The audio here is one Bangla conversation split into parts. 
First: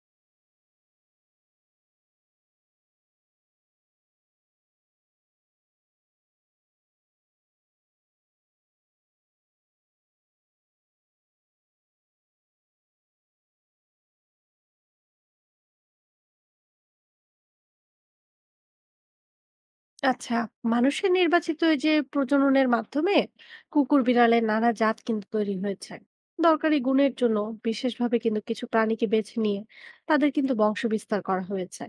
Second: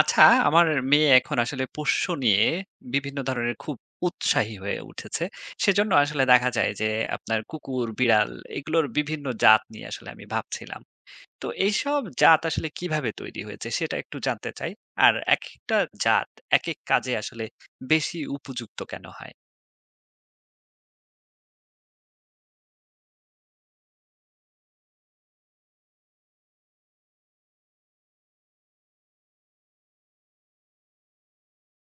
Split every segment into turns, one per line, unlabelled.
আচ্ছা, আমার মেয়ে এখন আসলে পোষ্য নিয়ে বিভিন্ন ধরনের খুব উৎসাহী হয়ে উঠেছে। সেজন্য আসলে দেখা যায় যে আপনার কুকুর, বিড়াল এগুলোর বিভিন্ন জাত নিয়ে আসলে আমি ভাবছিলাম। তো এইসব জাত আসলে কিভাবে তৈরি হয়েছে সেটা একটু জানতে চাই। আর একেকটা জাত একেক কাজে আসলে বেশি উপযুক্ত কেন হয়?
আচ্ছা, মানুষের নির্বাচিত এই যে প্রজননের মাধ্যমে কুকুর বিড়ালের নানা জাত কিন্তু তৈরি হয়েছে দরকারি গুণের জন্য। বিশেষভাবে কিন্তু কিছু প্রাণীকে বেছে নিয়ে তাদের কিন্তু বংশবিস্তার করা হয়েছে।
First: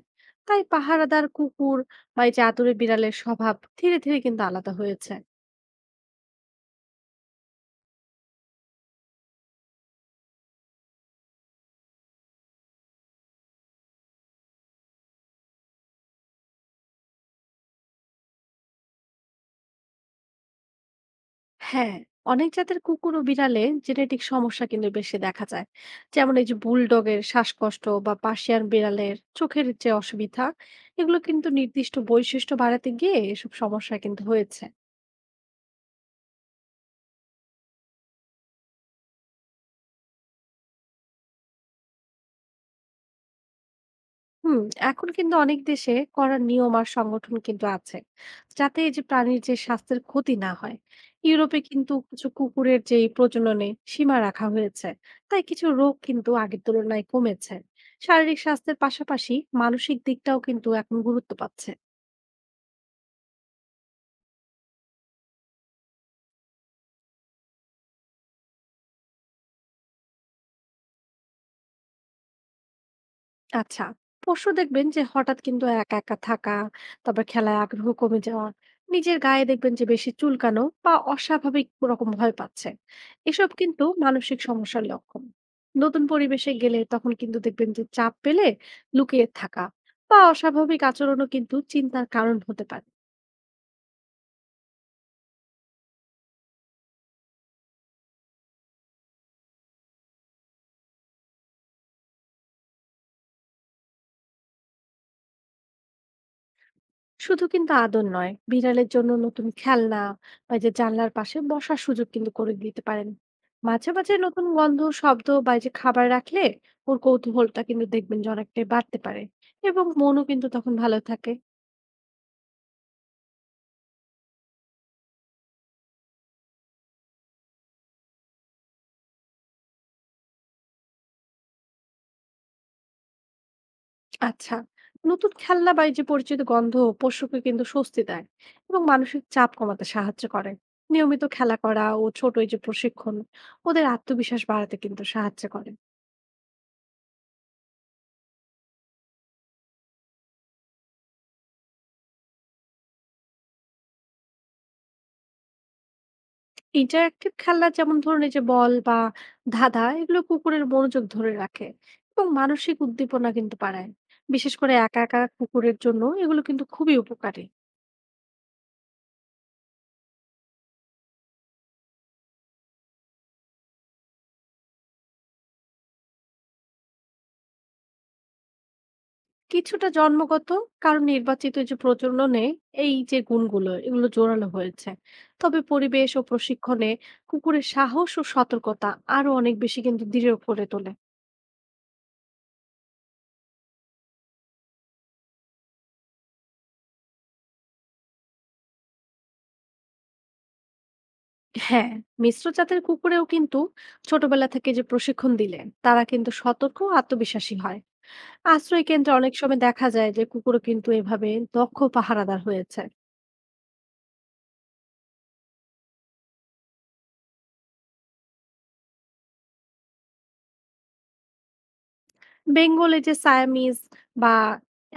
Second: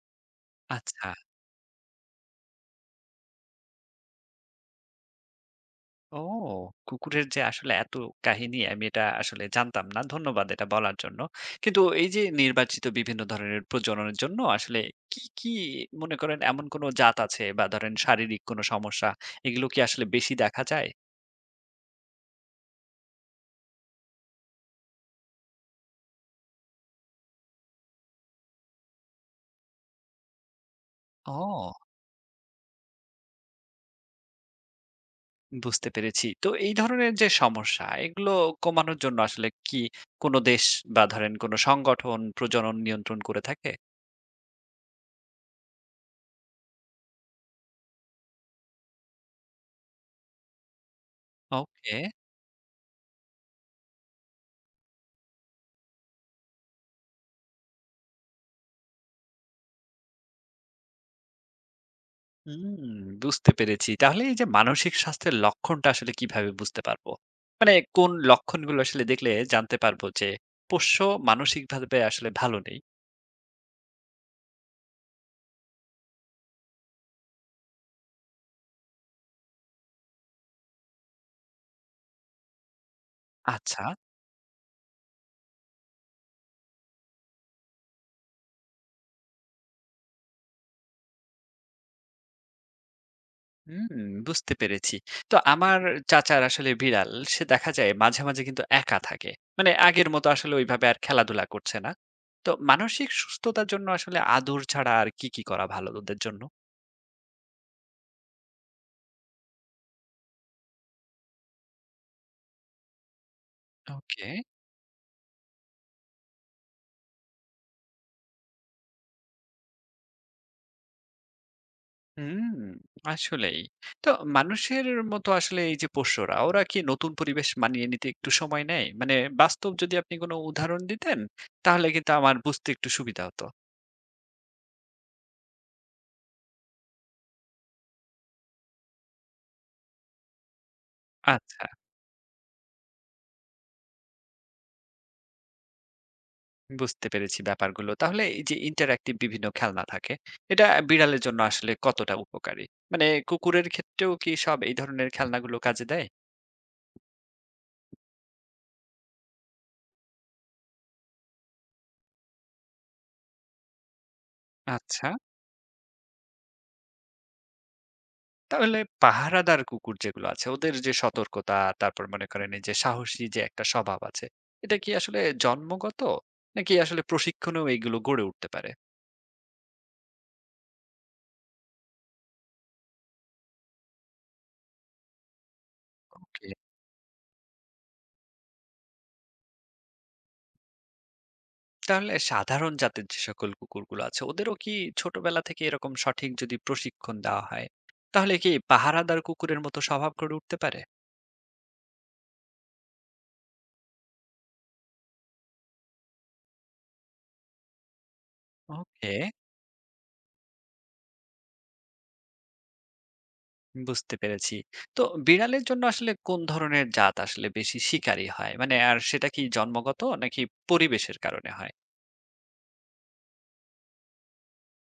তাই
আচ্ছা।
পাহারাদার কুকুর বা এই যে আতুরে বিড়ালের স্বভাব ধীরে ধীরে কিন্তু আলাদা হয়েছে।
ও! কুকুরের যে আসলে এত কাহিনী আমি এটা আসলে জানতাম না। ধন্যবাদ এটা বলার জন্য। কিন্তু এই যে নির্বাচিত বিভিন্ন ধরনের প্রজননের জন্য আসলে কি মনে করেন এমন কোন জাত আছে বা ধরেন শারীরিক কোন সমস্যা এগুলো কি আসলে বেশি দেখা যায়?
হ্যাঁ, অনেক জাতের কুকুর ও বিড়ালে জেনেটিক সমস্যা কিন্তু বেশি দেখা যায়। যেমন এই যে বুলডগের শ্বাসকষ্ট বা পার্সিয়ান বিড়ালের চোখের যে অসুবিধা, এগুলো কিন্তু
ও!
নির্দিষ্ট বৈশিষ্ট্য বাড়াতে গিয়ে এসব সমস্যা কিন্তু হয়েছে।
বুঝতে পেরেছি। তো এই ধরনের যে সমস্যা এগুলো কমানোর জন্য আসলে কি কোন দেশ বা ধরেন কোন সংগঠন প্রজনন নিয়ন্ত্রণ করে থাকে?
হুম, এখন কিন্তু অনেক দেশে করা নিয়ম আর সংগঠন কিন্তু আছে যাতে এই যে প্রাণীর যে স্বাস্থ্যের ক্ষতি না হয়। ইউরোপে কিন্তু
ওকে।
কিছু কুকুরের যে এই প্রজননে সীমা রাখা হয়েছে, তাই কিছু রোগ কিন্তু আগের তুলনায় কমেছে। শারীরিক স্বাস্থ্যের পাশাপাশি মানসিক দিকটাও কিন্তু এখন গুরুত্ব পাচ্ছে।
হুম, বুঝতে পেরেছি। তাহলে এই যে মানসিক স্বাস্থ্যের লক্ষণটা আসলে কিভাবে বুঝতে পারবো? মানে কোন লক্ষণগুলো আসলে দেখলে জানতে পারবো যে পোষ্য মানসিকভাবে আসলে ভালো নেই?
আচ্ছা, পরশু দেখবেন যে হঠাৎ কিন্তু একা থাকা, তারপর খেলায় আগ্রহ কমে যাওয়া, নিজের গায়ে দেখবেন যে বেশি চুলকানো বা অস্বাভাবিক রকম ভয় পাচ্ছে। এসব
আচ্ছা,
কিন্তু মানসিক সমস্যার লক্ষণ। নতুন পরিবেশে গেলে তখন কিন্তু দেখবেন যে চাপ পেলে লুকিয়ে থাকা বা অস্বাভাবিক আচরণও কিন্তু চিন্তার কারণ হতে পারে।
হুম, বুঝতে পেরেছি। তো আমার চাচার আসলে বিড়াল, সে দেখা যায় মাঝে মাঝে কিন্তু একা থাকে। মানে আগের মতো আসলে ওইভাবে আর খেলাধুলা করছে না। তো মানসিক সুস্থতার জন্য আসলে আদর ছাড়া আর কি করা ভালো ওদের জন্য?
শুধু কিন্তু আদর নয়, বিড়ালের জন্য নতুন খেলনা বা এই যে জানলার পাশে বসার সুযোগ কিন্তু করে দিতে পারেন। মাঝে মাঝে
ওকে।
নতুন গন্ধ শব্দ বা এই যে খাবার রাখলে ওর কৌতূহলটা কিন্তু দেখবেন যে অনেকটাই বাড়তে পারে, এবং মনও কিন্তু তখন ভালো থাকে।
হুম, আসলেই। তো মানুষের মতো আসলে এই যে পোষ্যরা, ওরা কি নতুন পরিবেশ মানিয়ে নিতে একটু সময় নেয়? মানে বাস্তব যদি আপনি কোনো উদাহরণ দিতেন, তাহলে কিন্তু আমার বুঝতে একটু সুবিধা হতো।
আচ্ছা, নতুন খেলনা বা এই যে পরিচিত গন্ধ পশুকে কিন্তু স্বস্তি দেয় এবং মানসিক চাপ কমাতে সাহায্য করে। নিয়মিত খেলা
আচ্ছা,
করা ও ছোট এই যে প্রশিক্ষণ ওদের আত্মবিশ্বাস বাড়াতে কিন্তু সাহায্য করে।
বুঝতে পেরেছি ব্যাপারগুলো। তাহলে এই যে ইন্টারঅ্যাক্টিভ বিভিন্ন খেলনা থাকে, এটা বিড়ালের জন্য আসলে কতটা উপকারী? মানে কুকুরের ক্ষেত্রেও কি সব এই ধরনের খেলনাগুলো কাজে দেয়?
ইন্টারেক্টিভ খেলনা যেমন ধরুন এই যে বল বা ধাঁধা, এগুলো কুকুরের মনোযোগ ধরে রাখে এবং মানসিক উদ্দীপনা কিন্তু বাড়ায়। বিশেষ করে একা
আচ্ছা।
একা কুকুরের জন্য এগুলো কিন্তু খুবই উপকারী।
তাহলে পাহারাদার কুকুর যেগুলো আছে ওদের যে সতর্কতা, তারপর মনে করেন এই যে সাহসী যে একটা স্বভাব আছে, এটা কি আসলে জন্মগত নাকি আসলে প্রশিক্ষণেও এইগুলো গড়ে উঠতে পারে?
কিছুটা জন্মগত, কারণ নির্বাচিত যে প্রজননে এই যে গুণগুলো এগুলো জোরালো হয়েছে। তবে পরিবেশ ও
ওকে।
প্রশিক্ষণে কুকুরের সাহস ও সতর্কতা আরো অনেক বেশি কিন্তু দৃঢ় করে তোলে।
তাহলে সাধারণ জাতের যে সকল কুকুরগুলো আছে ওদেরও কি ছোটবেলা থেকে এরকম সঠিক যদি প্রশিক্ষণ দেওয়া হয়, তাহলে কি পাহারাদার কুকুরের মতো স্বভাব গড়ে উঠতে পারে?
হ্যাঁ, মিশ্র জাতের কুকুরেও কিন্তু ছোটবেলা থেকে যে প্রশিক্ষণ দিলে তারা কিন্তু সতর্ক ও আত্মবিশ্বাসী হয়। আশ্রয়কেন্দ্রে
ওকে।
অনেক সময় দেখা যায় যে কুকুরও কিন্তু এভাবে দক্ষ পাহারাদার হয়েছে।
বুঝতে পেরেছি। তো বিড়ালের জন্য আসলে কোন ধরনের জাত আসলে বেশি শিকারী হয় মানে, আর সেটা কি জন্মগত নাকি পরিবেশের কারণে হয়?
বেঙ্গলে যে সায়ামিজ বা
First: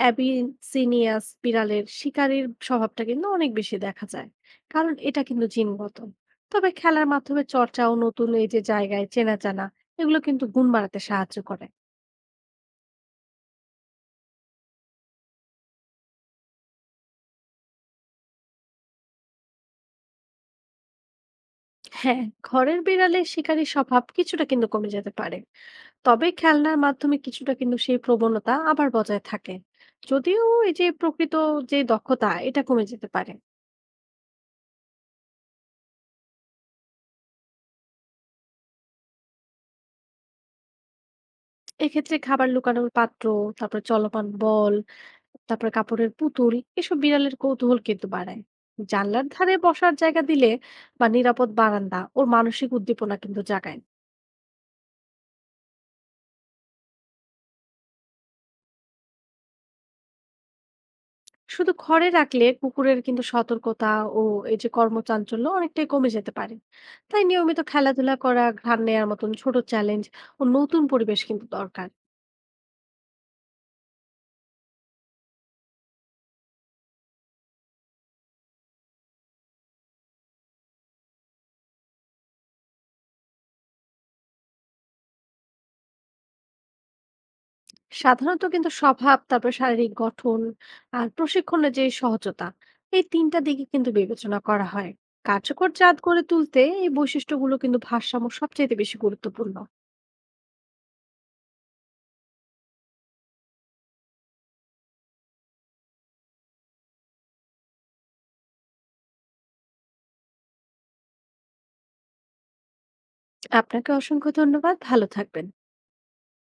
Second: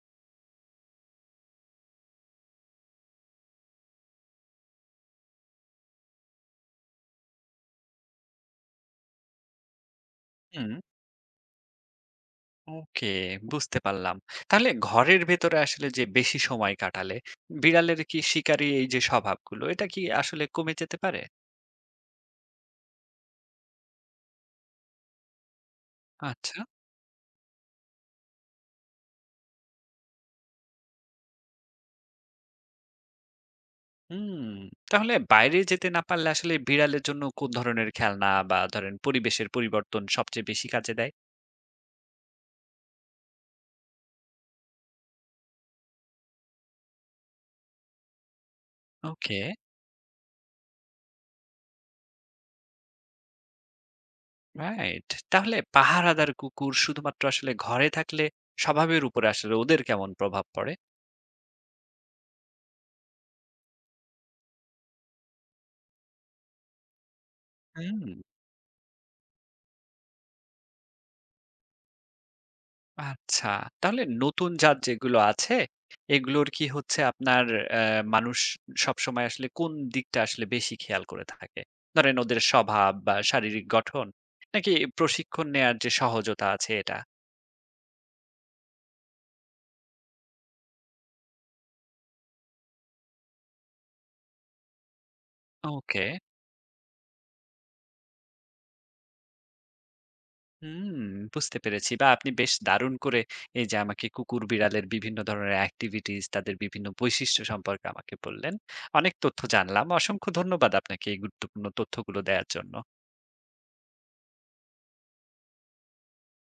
অ্যাবিসিনিয়াস বিড়ালের শিকারীর স্বভাবটা কিন্তু অনেক বেশি দেখা যায়, কারণ এটা কিন্তু জিনগত। তবে খেলার মাধ্যমে চর্চা ও নতুন এই যে জায়গায় চেনা জানা, এগুলো কিন্তু গুণ
হুম।
বাড়াতে সাহায্য করে।
ওকে, বুঝতে পারলাম। তাহলে ঘরের ভেতরে আসলে যে বেশি সময় কাটালে বিড়ালের কি শিকারী এই যে স্বভাবগুলো এটা কি আসলে কমে যেতে পারে?
হ্যাঁ, ঘরের বিড়ালের শিকারীর স্বভাব কিছুটা কিন্তু কমে যেতে পারে। তবে
আচ্ছা।
খেলনার মাধ্যমে কিছুটা কিন্তু সেই প্রবণতা আবার বজায় থাকে। যদিও এই যে প্রকৃত যে দক্ষতা এটা কমে যেতে পারে।
হুম। তাহলে বাইরে যেতে না পারলে আসলে বিড়ালের জন্য কোন ধরনের খেলনা বা ধরেন পরিবেশের পরিবর্তন সবচেয়ে বেশি কাজে দেয়?
এক্ষেত্রে খাবার লুকানোর পাত্র, তারপর চলমান বল, তারপর কাপড়ের পুতুল, এসব বিড়ালের কৌতূহল কিন্তু বাড়ায়। জানলার
ওকে,
ধারে বসার জায়গা দিলে বা নিরাপদ বারান্দা ওর মানসিক উদ্দীপনা কিন্তু জাগায়।
রাইট। তাহলে পাহারাদার কুকুর শুধুমাত্র আসলে ঘরে থাকলে স্বভাবের উপরে আসলে ওদের কেমন প্রভাব পড়ে?
শুধু ঘরে রাখলে কুকুরের কিন্তু সতর্কতা ও এই যে কর্মচাঞ্চল্য অনেকটাই কমে যেতে পারে। তাই নিয়মিত
হুম।
খেলাধুলা করা, ঘ্রাণ নেওয়ার মতন ছোট চ্যালেঞ্জ ও নতুন পরিবেশ কিন্তু দরকার।
আচ্ছা। তাহলে নতুন জাত যেগুলো আছে, এগুলোর কি হচ্ছে আপনার অ্যা মানুষ সবসময় আসলে কোন দিকটা আসলে বেশি খেয়াল করে থাকে? ধরেন ওদের স্বভাব বা শারীরিক গঠন নাকি প্রশিক্ষণ নেয়ার যে সহজতা আছে এটা?
সাধারণত কিন্তু স্বভাব, তারপর শারীরিক গঠন, আর প্রশিক্ষণের যে সহজতা, এই তিনটা দিকে কিন্তু বিবেচনা করা হয়। কার্যকর জাত
ওকে।
করে তুলতে এই বৈশিষ্ট্যগুলো কিন্তু ভারসাম্য সবচেয়ে বেশি গুরুত্বপূর্ণ।
হুম, বুঝতে পেরেছি। বা আপনি বেশ দারুণ করে এই যে আমাকে কুকুর বিড়ালের বিভিন্ন ধরনের এক্টিভিটিস, তাদের বিভিন্ন বৈশিষ্ট্য সম্পর্কে আমাকে বললেন। অনেক তথ্য জানলাম। অসংখ্য ধন্যবাদ আপনাকে এই গুরুত্বপূর্ণ তথ্যগুলো দেয়ার জন্য।
আপনাকে অসংখ্য ধন্যবাদ, ভালো থাকবেন।